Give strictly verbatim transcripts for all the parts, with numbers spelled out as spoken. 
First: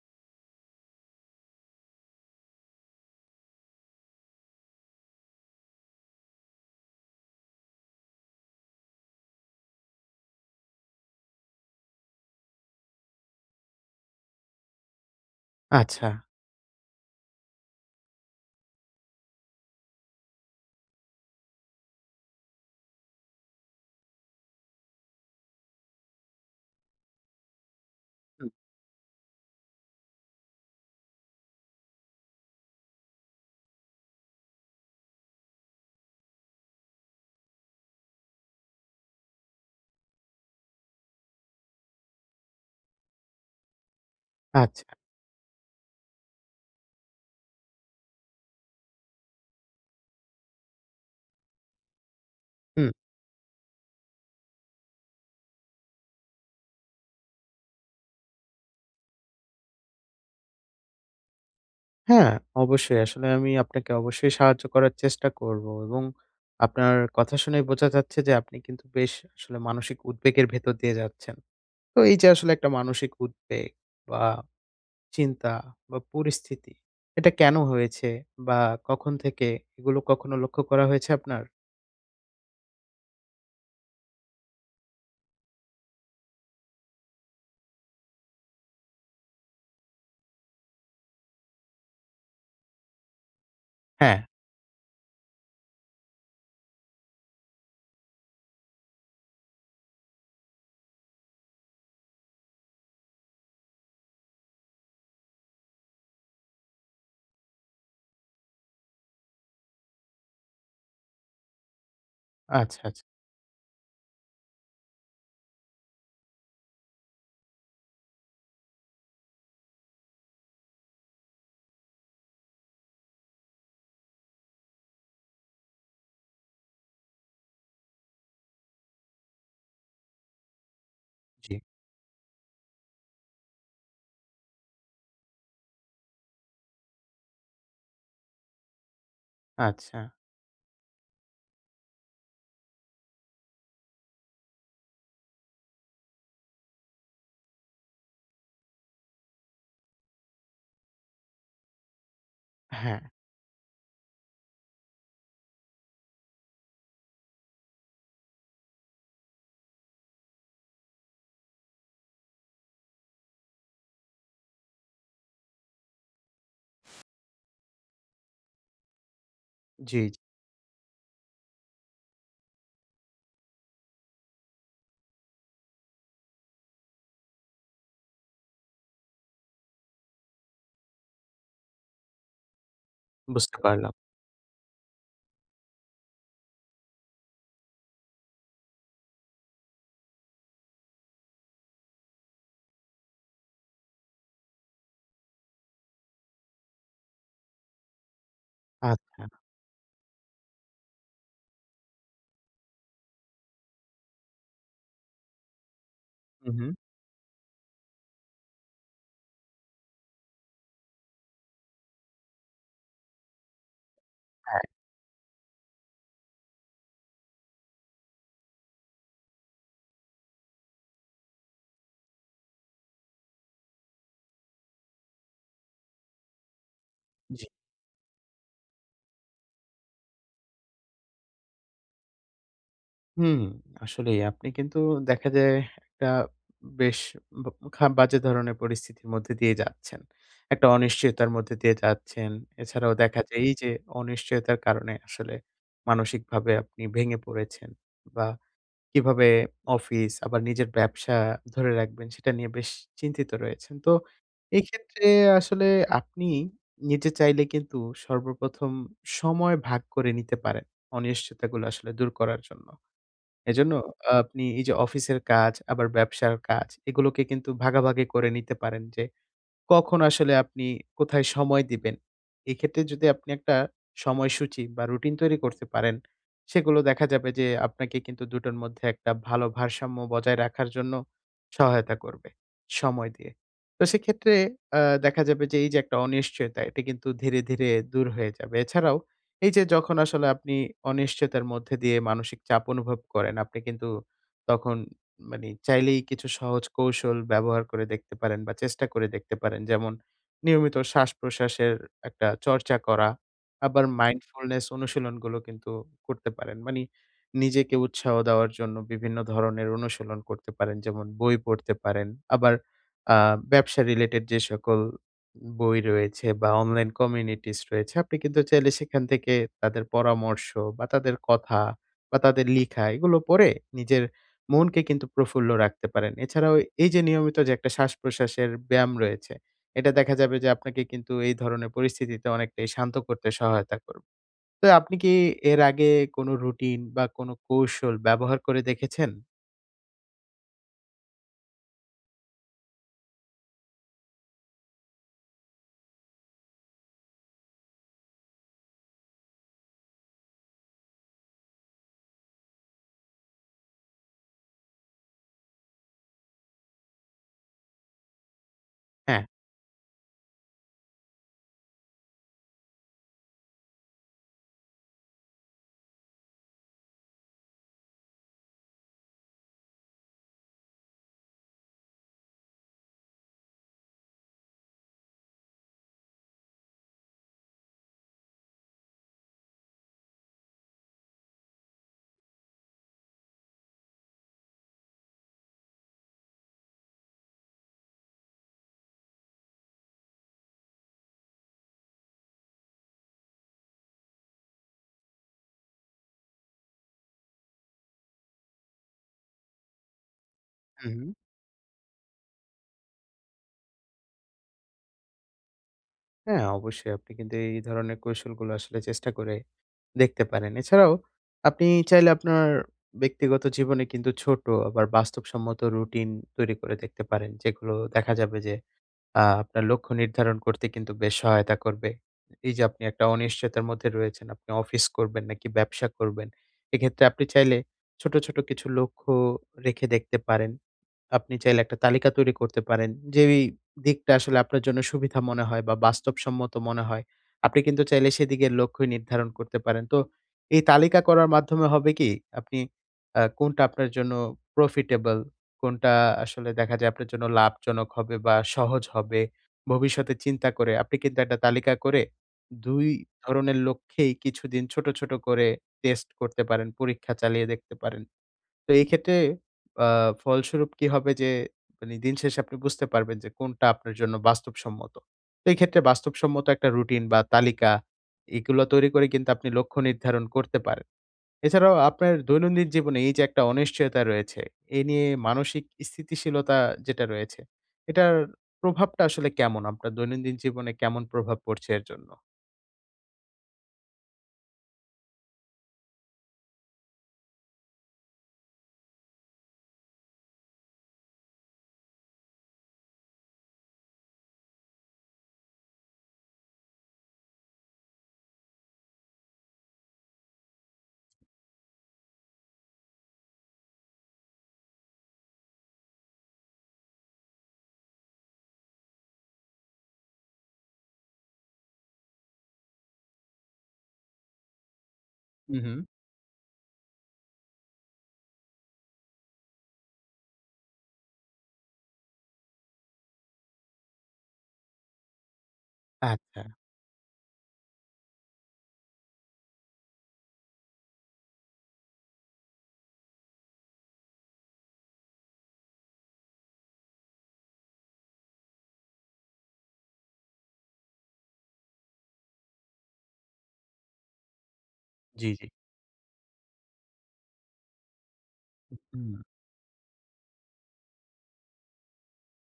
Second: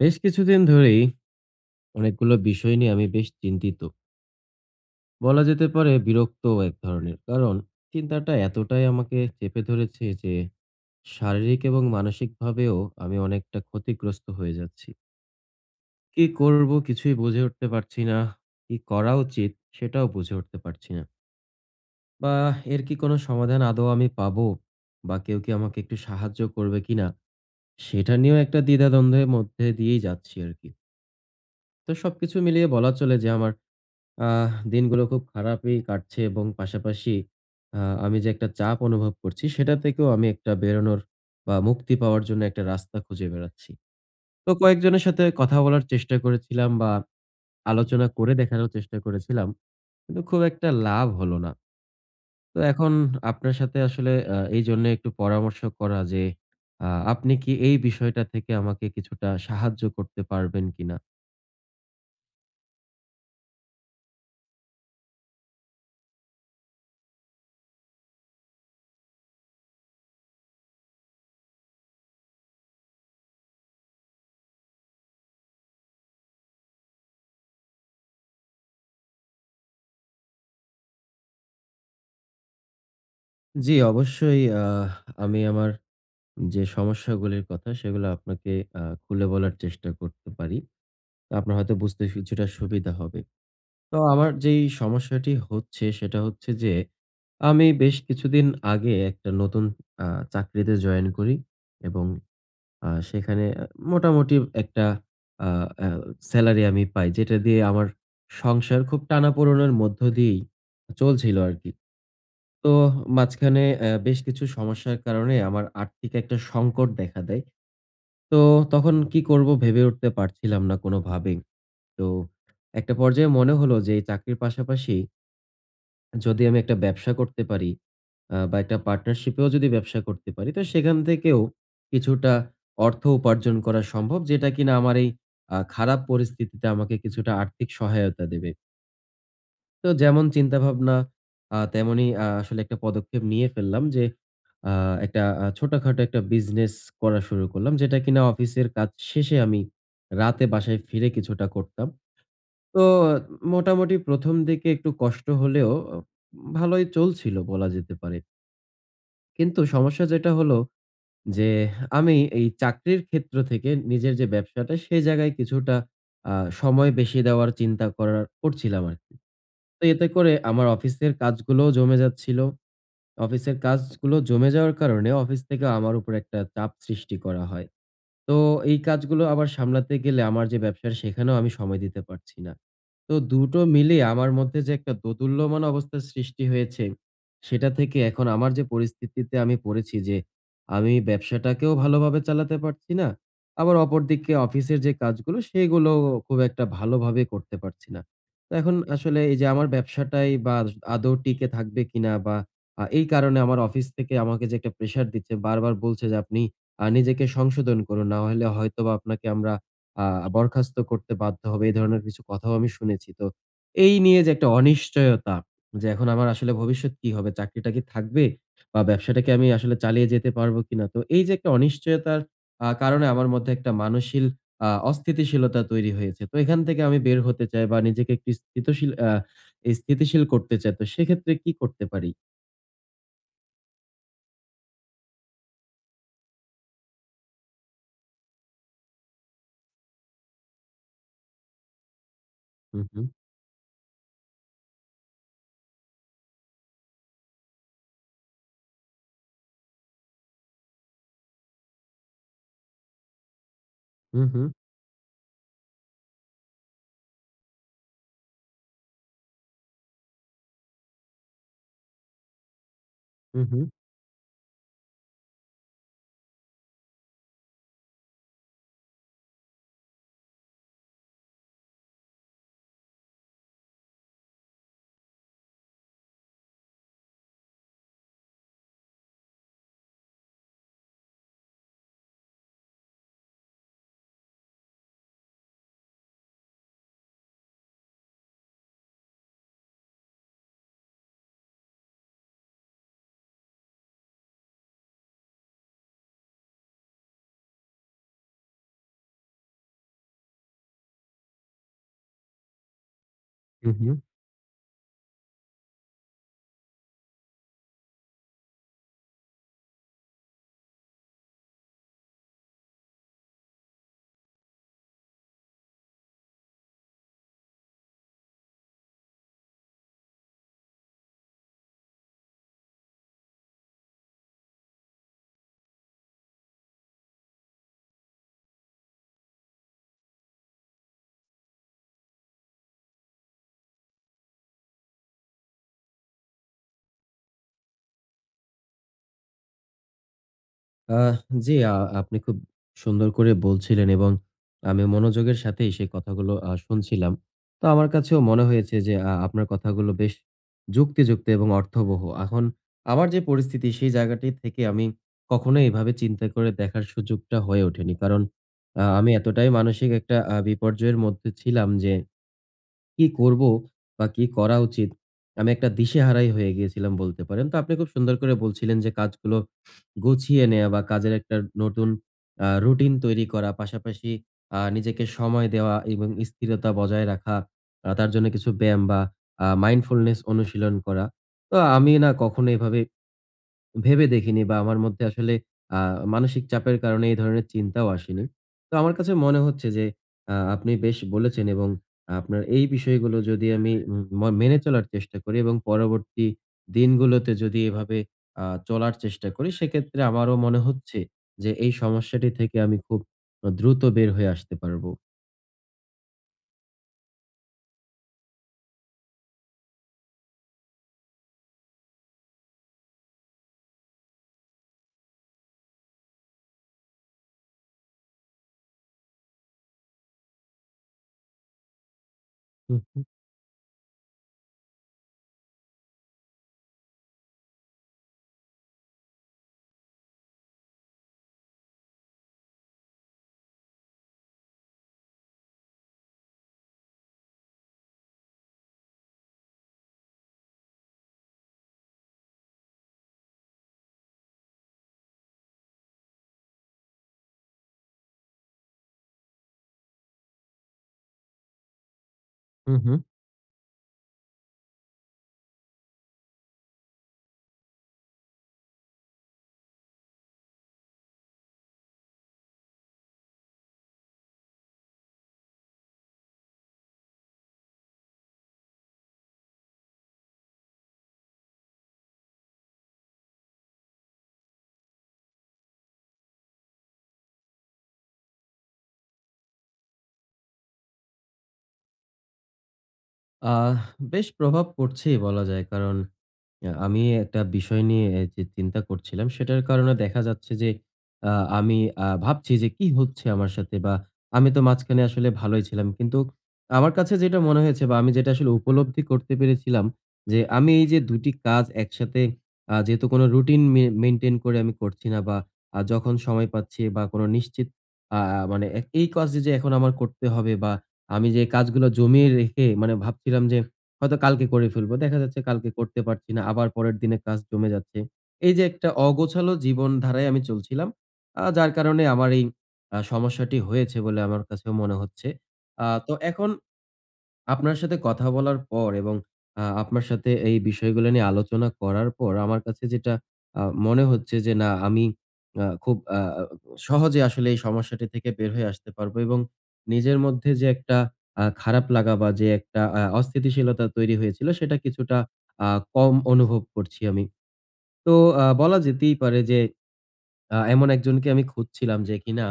বেশ কিছুদিন ধরেই অনেকগুলো বিষয় নিয়ে আমি বেশ চিন্তিত। বলা যেতে পারে বিরক্তও এক ধরনের। কারণ চিন্তাটা এতটাই আমাকে চেপে ধরেছে যে শারীরিক এবং মানসিকভাবেও আমি অনেকটা ক্ষতিগ্রস্ত হয়ে যাচ্ছি। আচ্ছা, কি করব কিছুই বুঝে উঠতে পারছি না। কি করা উচিত সেটাও বুঝে উঠতে পারছি না। বা এর কি কোনো সমাধান আদৌ আমি পাবো? বা কেউ কি আমাকে একটু সাহায্য করবে কিনা? সেটা নিয়েও হুম। একটা দ্বিধাদ্বন্দ্বের মধ্যে দিয়েই যাচ্ছি আরকি। তো সবকিছু মিলিয়ে বলা চলে যে আমার আহ দিনগুলো খুব খারাপই কাটছে এবং পাশাপাশি আহ, আমি যে একটা চাপ অনুভব করছি সেটা থেকেও আমি একটা বেরোনোর বা মুক্তি পাওয়ার জন্য একটা রাস্তা খুঁজে বেড়াচ্ছি। তো আচ্ছা। কয়েকজনের সাথে কথা বলার চেষ্টা করেছিলাম বা আলোচনা করে দেখানোর চেষ্টা করেছিলাম, কিন্তু খুব একটা লাভ হলো না। তো হুম। এখন আপনার সাথে আসলে আহ, এই জন্য একটু পরামর্শ করা যে আহ, আপনি কি এই বিষয়টা থেকে আমাকে কিছুটা সাহায্য করতে পারবেন কিনা। হ্যাঁ, অবশ্যই। আসলে আমি আপনাকে অবশ্যই সাহায্য করার চেষ্টা করব এবং আপনার কথা শুনেই বোঝা যাচ্ছে যে আপনি কিন্তু বেশ আসলে মানসিক উদ্বেগের ভেতর দিয়ে যাচ্ছেন। তো এই যে আসলে একটা মানসিক উদ্বেগ বা চিন্তা বা পরিস্থিতি, এটা কেন হয়েছে বা কখন থেকে এগুলো কখনো লক্ষ্য করা হয়েছে আপনার? জি অবশ্যই। আহ, আমি আমার যে সমস্যাগুলির কথা সেগুলো আপনাকে আ খুলে বলার চেষ্টা করতে পারি। তো আপনার হয়তো বুঝতে কিছুটা সুবিধা হবে। তো হ্যাঁ, আমার যেই সমস্যাটি হচ্ছে সেটা হচ্ছে যে, আমি বেশ কিছুদিন আগে একটা নতুন আ চাকরিতে জয়েন করি এবং আ সেখানে আ মোটামুটি একটা আ আ সেলারি আমি পাই। যেটা দিয়ে আমার সংসার খুব টানাপোড়েনের মধ্য দিয়েই চলছিল আরকি। তো আচ্ছা, আচ্ছা। মাঝখানে অ্যা বেশ কিছু সমস্যার কারণে আমার আর্থিক একটা সংকট দেখা দেয়। তো তখন কি করব ভেবে উঠতে পারছিলাম না কোনোভাবেই। তো একটা পর্যায়ে মনে হলো যে এই চাকরির পাশাপাশি যদি আমি একটা ব্যবসা করতে পারি, আ বা একটা পার্টনারশিপ এও যদি ব্যবসা করতে পারি, তো সেখান থেকেও জি, কিছুটা অর্থ উপার্জন করা সম্ভব, যেটা কিনা আমার এই আ খারাপ পরিস্থিতিতে আমাকে কিছুটা আর্থিক সহায়তা দেবে। তো আচ্ছা। যেমন চিন্তাভাবনা আ তেমনই আ আসলে একটা পদক্ষেপ নিয়ে ফেললাম যে আ একটা আ ছোটখাটো একটা বিজনেস করা শুরু করলাম। যেটা কিনা অফিসের কাজ শেষে আমি রাতে বাসায় ফিরে কিছুটা করতাম। তো হ্যাঁ, মোটামুটি ১ম দিকে একটু কষ্ট হলেও অ ভালোই চলছিল বলা যেতে পারে। কিন্তু সমস্যা যেটা হলো যে আমি এই চাকরির ক্ষেত্র থেকে নিজের যে ব্যবসাটা সে জায়গায় কিছুটা আ সময় বেশি দেওয়ার চিন্তা করার করছিলাম আরকি। তো জি, এতে জি। করে আমার অফিসের কাজগুলোও জমে যাচ্ছিল। অফিসের কাজগুলো জমে যাওয়ার কারণে অফিস থেকে আমার উপর একটা চাপ সৃষ্টি করা হয়। তো এই কাজগুলো আবার সামলাতে গেলে আমার যে ব্যবসা, সেখানেও আমি সময় দিতে পারছি না। তো বুঝতে দুটো পারলাম। মিলিয়ে আমার মধ্যে যে একটা দোদুল্যমান অবস্থার সৃষ্টি হয়েছে, সেটা থেকে এখন আমার যে পরিস্থিতিতে আমি পড়েছি যে আমি ব্যবসাটাকেও ভালোভাবে চালাতে পারছি না। আবার অপরদিকে অফিসের যে কাজগুলো সেগুলোও খুব একটা ভালোভাবে করতে পারছি না। তো এখন আসলে আচ্ছা। এই যে আমার ব্যবসাটাই বা আদৌ টিকে থাকবে কিনা, বা আ এই কারণে আমার অফিস থেকে আমাকে যে একটা প্রেশার দিচ্ছে, বারবার বলছে যে আপনি হু, হু। আ নিজেকে সংশোধন করুন। না হলে হয়তোবা আপনাকে আমরা আ বরখাস্ত করতে বাধ্য হব। এই ধরনের কিছু কথাও আমি শুনেছি। তো এই নিয়ে যে একটা হ্যাঁ, অনিশ্চয়তা, যে এখন আমার আসলে ভবিষ্যৎ কি হবে? চাকরিটা কি থাকবে? বা ব্যবসাটাকে আমি আসলে চালিয়ে যেতে পারবো কিনা? তো এই যে একটা অনিশ্চয়তার আ কারণে আমার মধ্যে একটা মানসিল আ অস্থিতিশীলতা তৈরি হয়েছে। তো এখান থেকে আমি বের জি। হতে চাই বা নিজেকে একটু স্থিতশীল আ স্থিতিশীল করতে চাই। তো সেক্ষেত্রে কি করতে পারি? হুম, আসলেই আপনি কিন্তু দেখা যায় একটা বেশ ব খা বাজে ধরনের পরিস্থিতির মধ্যে দিয়ে যাচ্ছেন। একটা অনিশ্চয়তার মধ্যে দিয়ে যাচ্ছেন। হু, এছাড়াও হু। দেখা যায় এই যে অনিশ্চয়তার কারণে আসলে মানসিকভাবে আপনি ভেঙে পড়েছেন বা কিভাবে অফিস আবার নিজের ব্যবসা ধরে রাখবেন সেটা নিয়ে বেশ চিন্তিত রয়েছেন। তো হু, হু। এই ক্ষেত্রে আসলে আপনি নিজে চাইলে কিন্তু সর্বপ্রথম সময় ভাগ করে নিতে পারেন অনিশ্চয়তাগুলো আসলে দূর করার জন্য। হু, হু। এজন্য আহ, আপনি এই যে অফিসের কাজ, আবার ব্যবসার কাজ এগুলোকে কিন্তু ভাগাভাগি করে নিতে পারেন যে কখন আসলে আপনি কোথায় সময় দিবেন? এক্ষেত্রে যদি আপনি একটা সময়সূচি বা রুটিন তৈরি করতে পারেন, সেগুলো দেখা যাবে যে আপনাকে কিন্তু দুটোর মধ্যে একটা ভালো ভারসাম্য বজায় রাখার জন্য সহায়তা করবে, সময় দিয়ে। তো সেক্ষেত্রে আ দেখা যাবে যে এই যে একটা অনিশ্চয়তা, এটা কিন্তু ধীরে, ধীরে দূর হয়ে যাবে। এছাড়াও এই যে যখন আসলে আপনি অনিশ্চয়তার মধ্যে দিয়ে মানসিক চাপ অনুভব করেন, আপনি কিন্তু তখন মানে চাইলেই কিছু সহজ কৌশল ব্যবহার করে দেখতে পারেন বা চেষ্টা করে দেখতে পারেন। যেমন নিয়মিত শ্বাস-প্রশ্বাসের একটা চর্চা করা, হু, আবার হু। মাইন্ডফুলনেস অনুশীলনগুলো কিন্তু করতে পারেন। মানে নিজেকে উৎসাহ দেওয়ার জন্য বিভিন্ন ধরনের অনুশীলন করতে পারেন। যেমন বই পড়তে পারেন। আবার আ ব্যবসা রিলেটেড যে সকল বই রয়েছে বা অনলাইন কমিউনিটিস রয়েছে, আপনি কিন্তু চাইলে সেখান থেকে তাদের পরামর্শ বা তাদের কথা বা তাদের লিখা এগুলো পড়ে নিজের মনকে কিন্তু প্রফুল্ল রাখতে পারেন। এছাড়াও এই যে নিয়মিত যে একটা শ্বাস-প্রশ্বাসের ব্যায়াম রয়েছে, এটা দেখা যাবে যে আপনাকে কিন্তু এই ধরনের পরিস্থিতিতে অনেকটাই শান্ত করতে সহায়তা করবে। তো আপনি কি এর আগে কোনো রুটিন বা কোনো কৌশল ব্যবহার করে দেখেছেন? আহ জি, আ আপনি খুব সুন্দর করে বলছিলেন এবং আমি মনোযোগের সাথেই সেই কথাগুলো আ শুনছিলাম। তো আমার কাছেও মনে হয়েছে যে আ আপনার কথাগুলো বেশ যুক্তিযুক্ত এবং অর্থবহ। এখন আমার যে পরিস্থিতি সেই জায়গাটি থেকে আমি কখনোই এভাবে চিন্তা করে দেখার সুযোগটা হয়ে ওঠেনি। কারণ আ আমি হ্যাঁ। এতটাই মানসিক একটা আ বিপর্যয়ের মধ্যে ছিলাম যে কি করব বা কি করা উচিত, আমি একটা দিশেহারাই হয়ে গিয়েছিলাম বলতে পারেন। তো আপনি খুব সুন্দর করে বলছিলেন যে কাজগুলো গুছিয়ে নেয়া বা কাজের একটা নতুন আ রুটিন তৈরি করা। পাশাপাশি আ নিজেকে সময় দেওয়া এবং স্থিরতা বজায় রাখা। আ তার জন্য কিছু ব্যায়াম বা আ মাইন্ডফুলনেস অনুশীলন করা। তো আমি না কখনো এভাবে ভেবে দেখিনি বা আমার মধ্যে আসলে আ মানসিক চাপের কারণে এই ধরনের চিন্তাও আসেনি। তো আমার কাছে মনে হচ্ছে যে আ আপনি বেশ বলেছেন এবং আপনার এই বিষয়গুলো যদি আমি উম ম মেনে চলার চেষ্টা করি এবং পরবর্তী দিনগুলোতে যদি এভাবে আ চলার চেষ্টা করি, সেক্ষেত্রে আমারও মনে হু, হচ্ছে হুম। যে এই সমস্যাটি থেকে আমি খুব আ দ্রুত বের হয়ে আসতে পারবো। হ্যাঁ, অবশ্যই আপনি কিন্তু এই ধরনের কৌশলগুলো আসলে চেষ্টা করে দেখতে পারেন। এছাড়াও আপনি চাইলে আপনার ব্যক্তিগত জীবনে কিন্তু ছোট আবার বাস্তবসম্মত রুটিন তৈরি করে দেখতে পারেন। যেগুলো দেখা যাবে যে আ আপনার লক্ষ্য নির্ধারণ করতে কিন্তু বেশ সহায়তা করবে। এই যে হু, আপনি হু, একটা অনিশ্চয়তার মধ্যে রয়েছেন, আপনি অফিস করবেন নাকি ব্যবসা করবেন। এক্ষেত্রে আপনি চাইলে ছোট, ছোট কিছু লক্ষ্য রেখে দেখতে পারেন। আপনি চাইলে একটা তালিকা তৈরি করতে পারেন। যেই দিকটা আসলে আপনার জন্য সুবিধা মনে হয় বা বাস্তবসম্মত মনে হয়, আপনি কিন্তু চাইলে সেদিকে লক্ষ্য নির্ধারণ করতে পারেন। তো এই তালিকা করার মাধ্যমে হবে কি আপনি আ কোনটা আপনার জন্য প্রফিটেবল, কোনটা আসলে দেখা যায় আপনার জন্য লাভজনক হবে বা সহজ হবে, ভবিষ্যতে চিন্তা করে আপনি কিন্তু একটা তালিকা করে হু, দুই হু। ধরনের লক্ষ্যেই কিছুদিন ছোট, ছোট করে টেস্ট করতে পারেন, পরীক্ষা চালিয়ে দেখতে পারেন। তো এই ক্ষেত্রে আ ফলস্বরূপ কি হবে যে মানে দিন শেষে আপনি বুঝতে পারবেন যে কোনটা আপনার জন্য বাস্তবসম্মত। তো এই ক্ষেত্রে বাস্তবসম্মত একটা রুটিন বা তালিকা এগুলো তৈরি করে কিন্তু আপনি লক্ষ্য নির্ধারণ করতে পারেন। এছাড়াও আপনার দৈনন্দিন জীবনে এই যে একটা অনিশ্চয়তা রয়েছে, এই নিয়ে মানসিক স্থিতিশীলতা যেটা রয়েছে, এটার প্রভাবটা আসলে কেমন? আপনার দৈনন্দিন জীবনে কেমন প্রভাব পড়ছে এর জন্য? আহ বেশ প্রভাব পড়ছেই বলা যায়, কারণ আ আমি একটা বিষয় নিয়ে এ যে চিন্তা করছিলাম, সেটার কারণে দেখা যাচ্ছে যে আ আমি আ ভাবছি যে কি হচ্ছে আমার সাথে, বা আমি তো মাঝখানে আসলে ভালোই ছিলাম। কিন্তু আমার কাছে যেটা মনে হয়েছে বা আমি যেটা আসলে উপলব্ধি করতে পেরেছিলাম যে আমি এই যে দুই টি কাজ একসাথে আ যেহেতু কোনো রুটিন মে মেইনটেইন করে আমি করছি না, বা আ যখন সময় পাচ্ছি বা কোনো নিশ্চিত আ আ মানে এক এই কাজ যে এখন আমার করতে হবে, বা আমি যে কাজগুলো জমিয়ে রেখে মানে ভাবছিলাম যে হয়তো কালকে করে ফেলবো। দেখা যাচ্ছে হু, কালকে হু। করতে পারছি না। আবার পরের দিনে কাজ জমে যাচ্ছে। এই যে একটা অগোছালো জীবনধারায় আমি চলছিলাম। আ যার কারণে আমার এই আ সমস্যাটি হয়েছে বলে আমার কাছেও মনে হচ্ছে। আ তো আচ্ছা। এখন আপনার সাথে কথা বলার পর এবং আ আপনার সাথে এই বিষয়গুলো নিয়ে আলোচনা করার পর আমার কাছে যেটা আ মনে হচ্ছে যে না, আমি আ খুব আ আ সহজে আসলে এই সমস্যাটি থেকে বের হয়ে আসতে পারবো এবং নিজের মধ্যে যে একটা আ খারাপ লাগা বা যে একটা আ অস্থিতিশীলতা তৈরি হয়েছিল সেটা কিছুটা জি, জি। আ কম অনুভব করছি আমি। তো আ বলা হুম। যেতেই পারে যে আ এমন একজনকে আমি খুঁজছিলাম যে কিনা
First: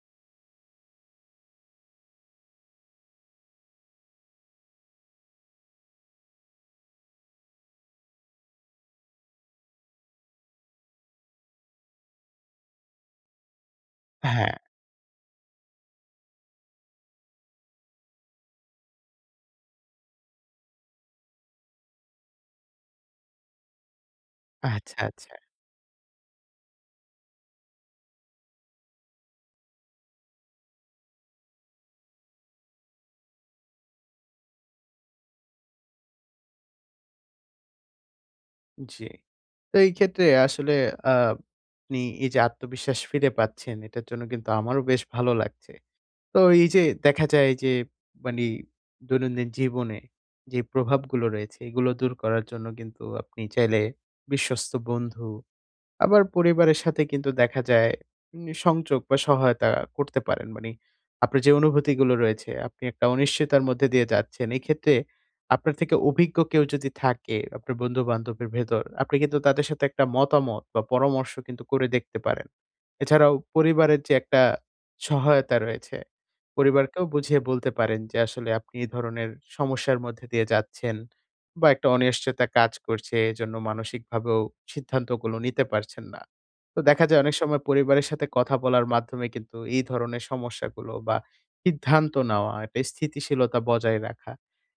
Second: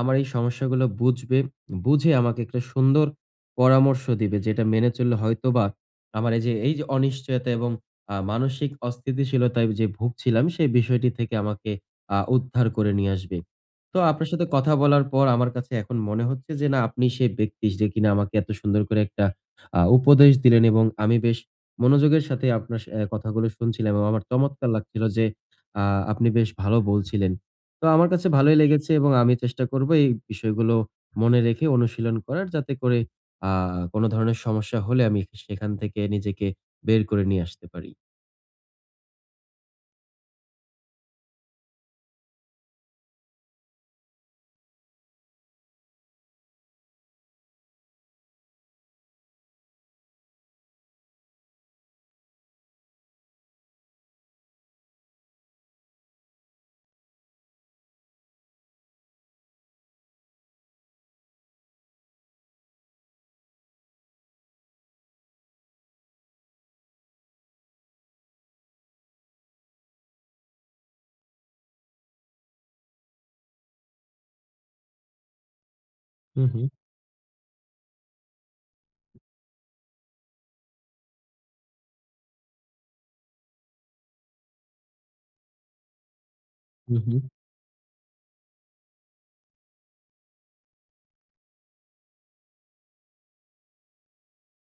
আমার এই সমস্যাগুলো বুঝবে, বুঝে আমাকে একটা সুন্দর পরামর্শ দিবে, যেটা মেনে চললে হয়তোবা আমার এই যে এই যে অনিশ্চয়তা এবং আ মানসিক অস্থিতিশীলতায় যে ভুগছিলাম, সেই বিষয়টি থেকে আমাকে আ উদ্ধার করে নিয়ে আসবে। তো আপনার সাথে হ্যাঁ, কথা বলার পর আমার কাছে এখন মনে হচ্ছে যে না, আপনি সেই ব্যক্তি যে কিনা আমাকে এত সুন্দর করে একটা আ উপদেশ দিলেন এবং আমি বেশ মনোযোগের সাথে আপনার সা কথাগুলো শুনছিলাম এবং আমার চমৎকার আচ্ছা, লাগছিল যে আচ্ছা। আ আপনি বেশ ভালো বলছিলেন। তো আমার কাছে ভালোই লেগেছে এবং আমি চেষ্টা করব এই বিষয়গুলো মনে রেখে অনুশীলন করার, যাতে করে আ কোন ধরনের সমস্যা হলে আমি সেখান থেকে নিজেকে বের করে নিয়ে আসতে পারি। জি। তো এই ক্ষেত্রে আসলে আ আপনি এই যে আত্মবিশ্বাস ফিরে পাচ্ছেন, এটার জন্য কিন্তু আমারও বেশ ভালো লাগছে। তো এই যে দেখা যায় যে মানে দৈনন্দিন জীবনে যে প্রভাবগুলো রয়েছে, এগুলো দূর করার জন্য কিন্তু আপনি চাইলে বিশ্বস্ত বন্ধু আবার পরিবারের সাথে কিন্তু দেখা যায় উম সংযোগ বা সহায়তা করতে পারেন। মানে আপনার যে অনুভূতিগুলো রয়েছে, আপনি একটা অনিশ্চয়তার মধ্যে দিয়ে যাচ্ছেন। এক্ষেত্রে আপনার থেকে অভিজ্ঞ কেউ যদি থাকে, আপনার বন্ধু-বান্ধবের ভেতর, আপনি কিন্তু তাদের সাথে একটা মতামত বা পরামর্শ কিন্তু করে দেখতে পারেন। এছাড়াও পরিবারের যে একটা সহায়তা রয়েছে, হু, হু, পরিবারকেও বুঝিয়ে বলতে পারেন যে আসলে আপনি এই ধরনের সমস্যার মধ্যে দিয়ে যাচ্ছেন বা একটা অনিশ্চয়তা কাজ করছে। এজন্য মানসিকভাবেও সিদ্ধান্তগুলো নিতে পারছেন না। তো হু, দেখা হু, যায় অনেক সময় পরিবারের সাথে কথা বলার মাধ্যমে কিন্তু এই ধরনের সমস্যাগুলো বা সিদ্ধান্ত নেওয়া, একটা স্থিতিশীলতা বজায় রাখা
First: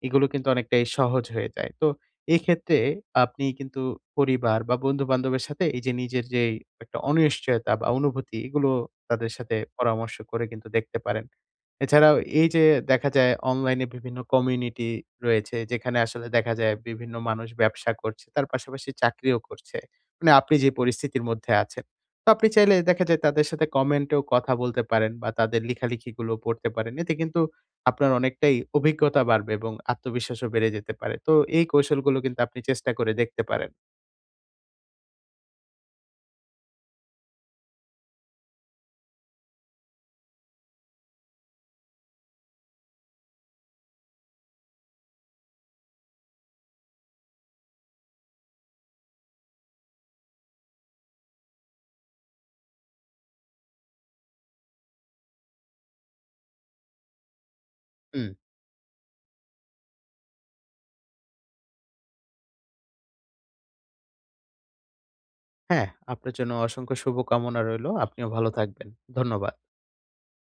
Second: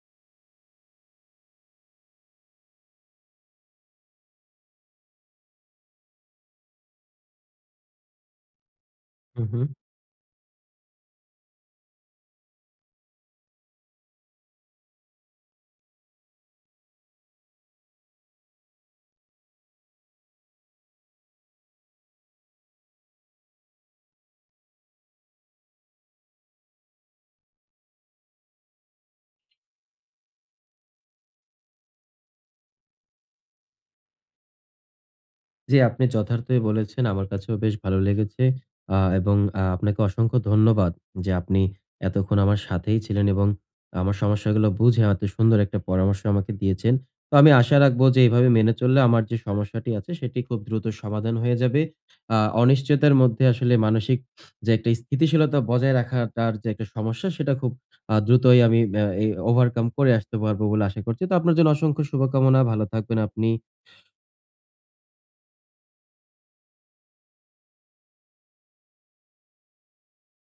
এগুলো কিন্তু অনেকটাই সহজ হয়ে যায়। তো এক্ষেত্রে আপনি কিন্তু পরিবার বা বন্ধু-বান্ধবের সাথে এই যে নিজের যেই একটা অনিশ্চয়তা বা অনুভূতি এগুলো তাদের হু, সাথে হু। পরামর্শ করে কিন্তু দেখতে পারেন। এছাড়াও এই যে দেখা যায় অনলাইনে বিভিন্ন কমিউনিটি রয়েছে যেখানে আসলে দেখা যায় বিভিন্ন মানুষ ব্যবসা করছে তার পাশাপাশি চাকরিও করছে। মানে আপনি যে পরিস্থিতির মধ্যে আছেন। তো আপনি চাইলে দেখা যায় তাদের সাথে কমেন্টেও কথা বলতে পারেন বা তাদের লেখালেখিগুলো পড়তে পারেন। এতে কিন্তু আপনার অনেকটাই অভিজ্ঞতা বাড়বে এবং আত্মবিশ্বাসও বেড়ে যেতে পারে। তো এই কৌশলগুলো কিন্তু আপনি চেষ্টা করে দেখতে পারেন। জি, আপনি যথার্থই বলেছেন। আমার কাছেও বেশ ভালো লেগেছে। আ এবং আ আপনাকে অসংখ্য ধন্যবাদ যে আপনি এতক্ষণ আমার সাথেই ছিলেন এবং আমার সমস্যাগুলো বুঝে এত সুন্দর একটা পরামর্শ আমাকে দিয়েছেন। তো আমি আশা রাখবো যে এভাবে মেনে চললে আমার যে সমস্যাটি আছে সেটি খুব দ্রুত সমাধান হয়ে যাবে। আ অনিশ্চয়তার মধ্যে আসলে মানসিক যে একটা স্থিতিশীলতা বজায় রাখাটার যে একটা সমস্যা সেটা খুব আ হুম, দ্রুতই আমি আ এই ওভারকাম করে আসতে পারবো বলে আশা করছি। তো আপনার জন্য অসংখ্য শুভকামনা। ভালো থাকবেন আপনি। হ্যাঁ, আপনার জন্য অসংখ্য শুভকামনা রইলো। আপনিও ভালো থাকবেন। ধন্যবাদ।